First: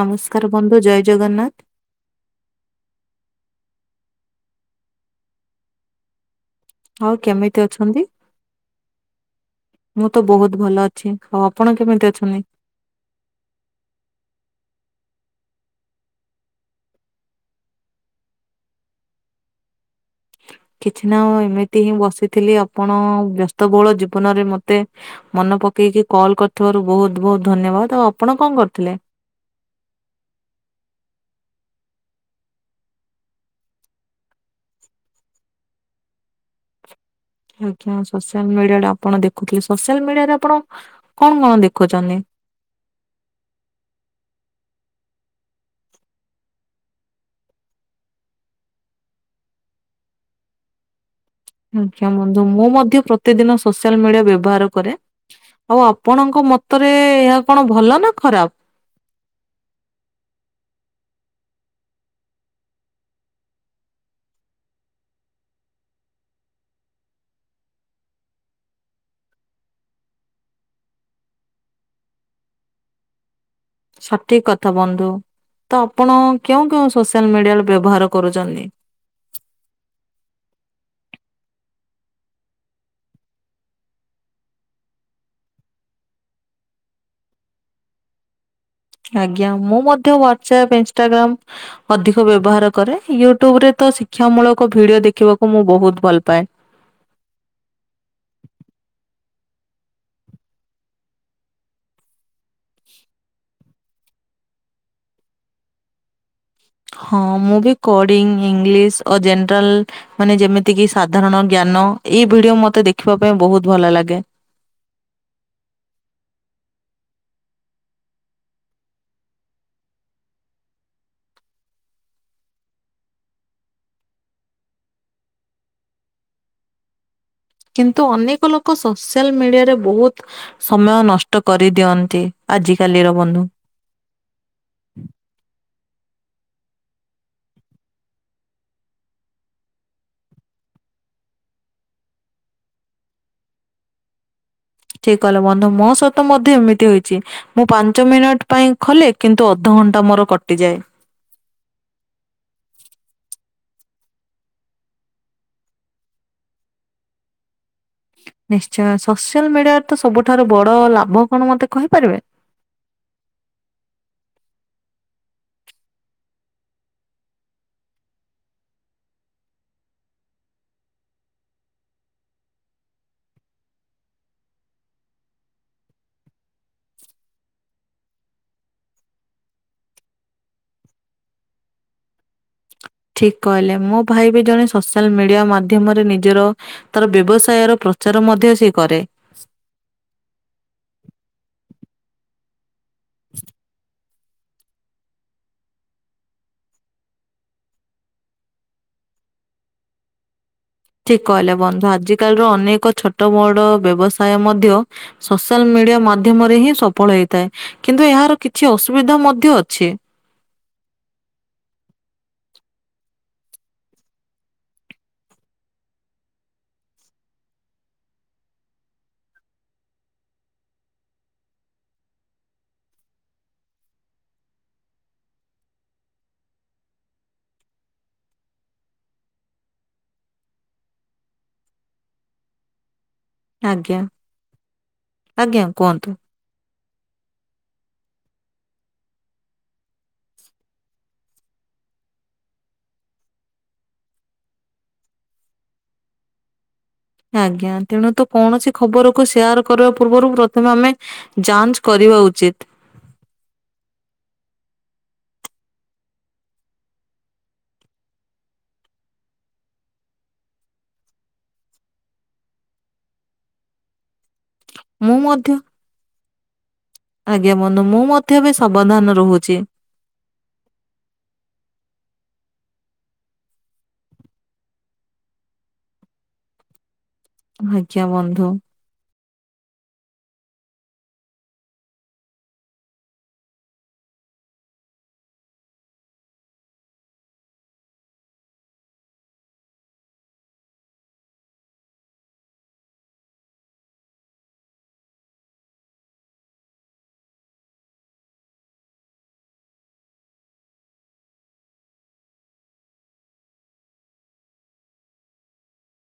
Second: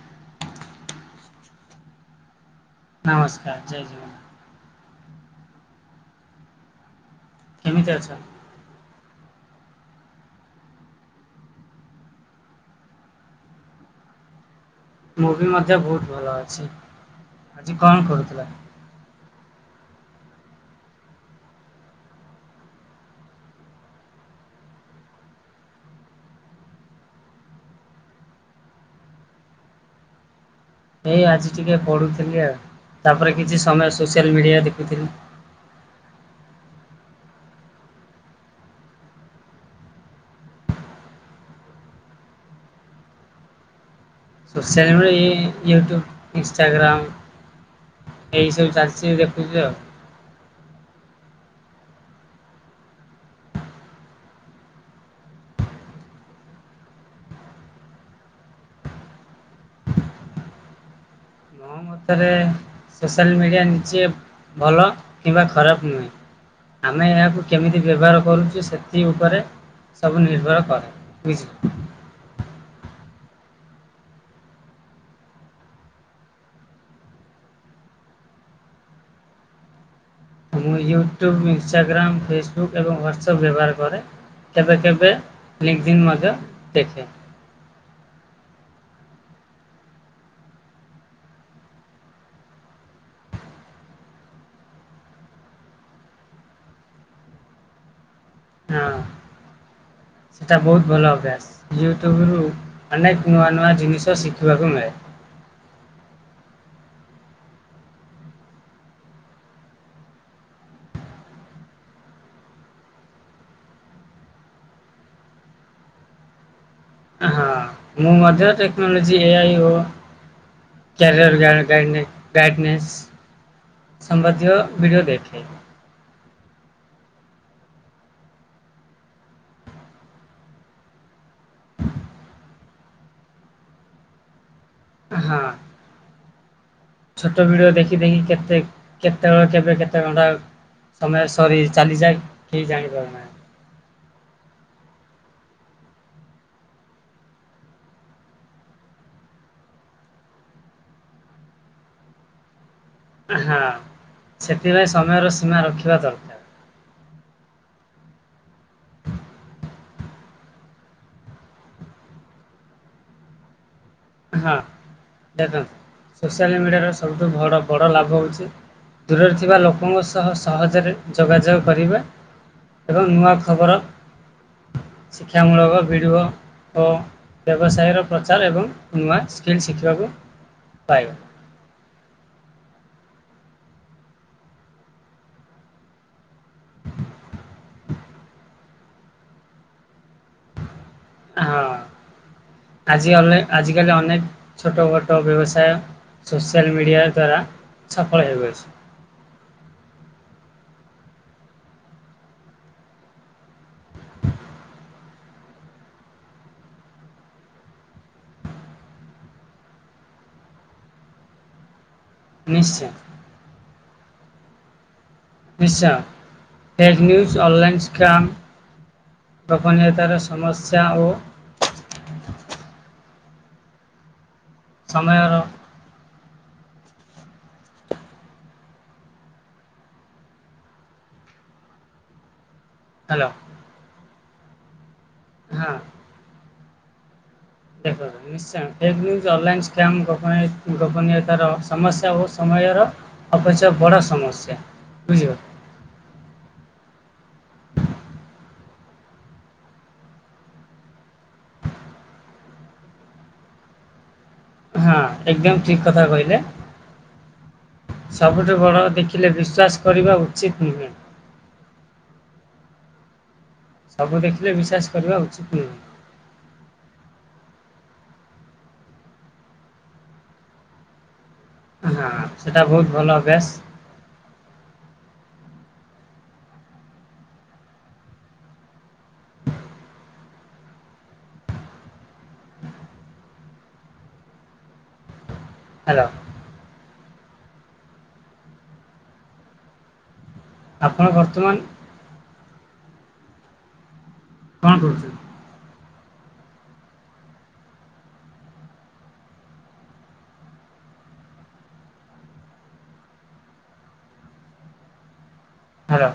ନମସ୍କାର ବନ୍ଧୁ ଜୟ ଜଗନ୍ନାଥ। ନମସ୍କାର ଜୟ ଜଗନା। ଆଉ କେମିତି ଅଛନ୍ତି? ମୁଁ ତ ବହୁତ୍ ଭଲ ଅଛି ଆଉ ଆପଣ କେମିତି ଅଛନ୍ତି? ମୁ ବି ମଧ୍ୟ ବହୁତ୍ ଭଲ ଅଛି ଆଜି କଣ କରୁଥିଲା? କିଛି ନା ଏମିତି ହିଁ ବସିଥିଲି ଆପଣ ବ୍ୟସ୍ତବହୁଳ ଜୀବନରେ ମତେ ମନେ ପକେଇକି କଲ୍ କରିଥିବାରୁ ବହୁତ୍ ବହୁତ୍ ଧନ୍ୟବାଦ ଆଉ ଆପଣ କଣ କରୁଥିଲେ? ଏଇ ଆଜି ଟିକେ ପଢୁଥିଲି ଆଉ ତାପରେ କିଛି ସମୟ ସୋସିଆଲ ମିଡିଆ ଦେଖୁଥିଲି। ଆଜ୍ଞା ସୋସିଆଲ୍ ମିଡିଆରେ ଆପଣ ଦେଖୁଥିଲେ ସୋସିଆଲ୍ ମିଡିଆରେ ଆପଣ କଣ କଣ ଦେଖୁଛନ୍ତି? ସୋସିଆଲ ମିଡ଼ିଆ ଏଇ ୟୁଟ୍ୟୁବ ଇନ୍ସଷ୍ଟାଗ୍ରମ୍। ଏଇ ସବୁ ଚାଲିଛି ଦେଖୁଛୁ ଆଉ। ଆଜ୍ଞା ବନ୍ଧୁ ମୁଁ ମଧ୍ୟ ପ୍ରତିଦିନ ସୋସିଆଲ ମିଡିଆ ବ୍ୟବହାର କରେ। ଆଉ ଆପଣଙ୍କ ମତରେ ଏହା କଣ ଭଲ ନା ଖରାପ? ଅ ମତରେ ସୋସିଆଲ୍ ମିଡ଼ିଆ ନିଜେ ଭଲ କିମ୍ବା ଖରାପ ନୁହେଁ। ଆମେ ଏହାକୁ କେମିତି ବ୍ୟବହାର କରୁଛୁ ସେଥି ଉପରେ ସବୁ ନିର୍ଭର କରେ ଉଇସ୍। ସଠିକ୍ କଥା ବନ୍ଧୁ ତ ଆପଣ କେଉଁ କେଉଁ ସୋସିଆଲ ମିଡିଆରେ ବ୍ୟବହାର କରୁଛନ୍ତି? ମୁଁ ୟୁଟ୍ୟୁବ ଇନ୍ ଷ୍ଟାଗ୍ରାମ ଫେସବୁକ୍ ଏବଂ ହ୍ୱାଟସପ୍ ବ୍ୟବହାର କରେ। କେବେ କେବେ ଫିଲ୍ମ [inaudible] ମଧ୍ୟ ଦେଖେ। ଆଜ୍ଞା ମୁଁ ମଧ୍ୟ ହ୍ଵାଟସଆପ୍ ଇନ୍ ଷ୍ଟାଗ୍ରମ୍ ଅଧିକ ବ୍ୟବହାର କରେ ୟୁଟ୍ୟୁବ୍ ରେ ତ ଶିକ୍ଷା ମୂଳକ ଭିଡିଓ ଦେଖିବାକୁ ମୁଁ ବହୁତ୍ ଭଲ ପାଏ। ହଁ ସେଟା ବହୁତ୍ ଭଲ ଅଭ୍ୟାସ ୟୁଟ୍ୟୁବ୍ ରୁ ଅନେକ ନୂଆ ନୂଆ ଜିନିଷ ଶିଖିବାକୁ ମିଳେ। ହଁ ମୁଁ ବି କଡିଙ୍ଗ୍ ଇଂଲିଶ୍ ଅଜେନେରାଲ ମାନେ ଯେମିତି କିି ସାଧାରଣ ଜ୍ଞାନ ଏଇ ଭିଡିଓ ମତେ ଦେଖିବା ପାଇଁ ବହୁତ୍ ଭଲ ଲାଗେ। ହଁ ମୁଁ ମଧ୍ୟ ଟେକ୍ନୋଲୋଜି ଏଆଇ ଓ ୍ୟାର ଗ ଗ ଗାଇସ୍ [inaudible] ସମ୍ବାଦୀୟ ଭିଡ଼ିଓ ଦେଖେ। କିନ୍ତୁ ଅନେକ ଲୋକ ସୋସିଆଲ୍ ମିଡିଆରେ ବହୁତ୍ ସମୟ ନଷ୍ଟ କରିଦିଅନ୍ତି ଆଜିକାଲିର ବନ୍ଧୁ। ହଁ। ଛୋଟ ଭିଡିଓ ଦେଖି ଦେଖି କେତେ କେତେବେଳେ କେବେ କେତେ ଘଣ୍ଟା ସମୟ ସରି ଚାଲିଯାଏ କେହି ଜାଣିପାରୁନାହିଁ। ଠିକ୍ କହିଲ ବନ୍ଧୁ ମୋ ସହିତ ମଧ୍ୟ ଏମିତି ହେଇଛି। ମୁଁ ପାଞ୍ଚ ମିନିଟ୍ ପାଇଁ ଖୋଲେ କିନ୍ତୁ ଅଧଘଣ୍ଟା ମୋର କଟିଯାଏ। ହଁ ସେଥିପାଇଁ ସମୟର ସୀମା ରଖିବା ଦରକାର। ନିଶ୍ଚୟ ସୋସିଆଲ୍ ମିଡିଆରେ ତ ସବୁଠାରୁ ବଡ ଲାଭ କଣ ମତେ କହିପାରିବେ? ହଁ ଦେଖନ୍ତ ସୋସିଆଲ ମିଡିଆର ସବୁଠୁ ବଡ଼ ବଡ ଲାଭ ହଉଛି ଦୂରରେ ଥିବା ଲୋକଙ୍କ ସହ ସହଜରେ ଯୋଗାଯୋଗ କରିବା। ଏବଂ ନୂଆ ଖବର ଶିକ୍ଷାମୂଳକ ଭିଡ଼ିଓ ଓ ବ୍ୟବସାୟର ପ୍ରଚାର ଏବଂ ନୂଆ ସ୍କିଲ୍ ଶିଖିବାକୁ ପାଇବ। ଠିକ କହିଲେ ମୋ ଭାଇ ବି ଜଣେ ସୋସିଆଲ ମିଡିଆ ମାଧ୍ୟମରେ ନିଜର ତାର ବ୍ୟବସାୟର ପ୍ରଚାର ମଧ୍ୟ ସେ କରେ। ହଁ ଆଜି ଅନେ ଆଜିିକାଲି ଅନେକ ଛୋଟ ମୋଟ ବ୍ୟବସାୟ ସୋସିଆଲ ମିଡ଼ିଆ ଦ୍ଵାରା ସଫଳ ହେଉଅଛି। ଠିକ୍ କହିଲ ବନ୍ଧୁ। ଆଜି କାଲିର ଅନେକ ଛୋଟ ବଡ ବ୍ୟବସାୟ ମଧ୍ୟ ସୋସିଆଲ ମିଡିଆ ମାଧ୍ୟମରେ ହିଁ ସଫଳ ହେଇଥାଏ। କିନ୍ତୁ ଏହାର କିଛି ଅସୁବିଧା ମଧ୍ୟ ଅଛି। ନିଶ୍ଚୟ। ନିଶ୍ଚୟ ଫେକ୍ ନ୍ୟୁଜ ଅନ୍ଲାଇନ୍ ସ୍କ୍ରାମ ଗୋପନୀୟତାର ସମସ୍ୟା ଓ ସମୟର ହ୍ୟାଲୋ। ଆଜ୍ଞା ଆଜ୍ଞା ହଁ କୁହନ୍ତୁ। ସେଭ୍ କରିଦେଲି। ନିଶ୍ଚୟ ଫେକ୍ ନ୍ୟୁଜ୍ ଅନଲାଇନ୍ ସ୍କା୍ମ୍ ଗୋପନୀୟ ଗୋପନୀୟତାର ସମସ୍ୟା ଓ ସମୟର ଅବଶ୍ୟ ବଡ଼ ସମସ୍ୟା, ବୁଝିଲ? ଆଜ୍ଞା ତେଣୁ ତ କୌଣସି ଖବରକୁୁ ସେୟାର କରିବା ପୂର୍ବରୁ ପ୍ରଥମେ ଆମେ ଯାଞ୍ଚ କରିବା ଉଚିତ୍। ହଁ ଏକଦମ ଠିକ କଥା କହିଲେ। ସବୁଠୁ ବଡ଼ ଦେଖିଲେ ବିଶ୍ୱାସ କରିବା ଉଚିତ ନୁହେଁ। ସବୁ ଦେଖିଲେ ବିଶ୍ୱାସ ମୁଁ କରିବା ମଧ୍ୟ ଉଚିତ୍ ନୁହେଁ। ଆଜ୍ଞା ବନ୍ଧୁ ମୁଁ ମଧ୍ୟ ବି ସାବଧାନ ରହୁଛି। ହଁ ସେଟା ବହୁତ ଭଲ ଅଭ୍ୟାସ। ଆଜ୍ଞା ବନ୍ଧୁ। ହ୍ୟାଲୋ। ଆପଣ ବର୍ତ୍ତମାନ କଣ କରୁଚନ୍ତି? ହାଲୋ।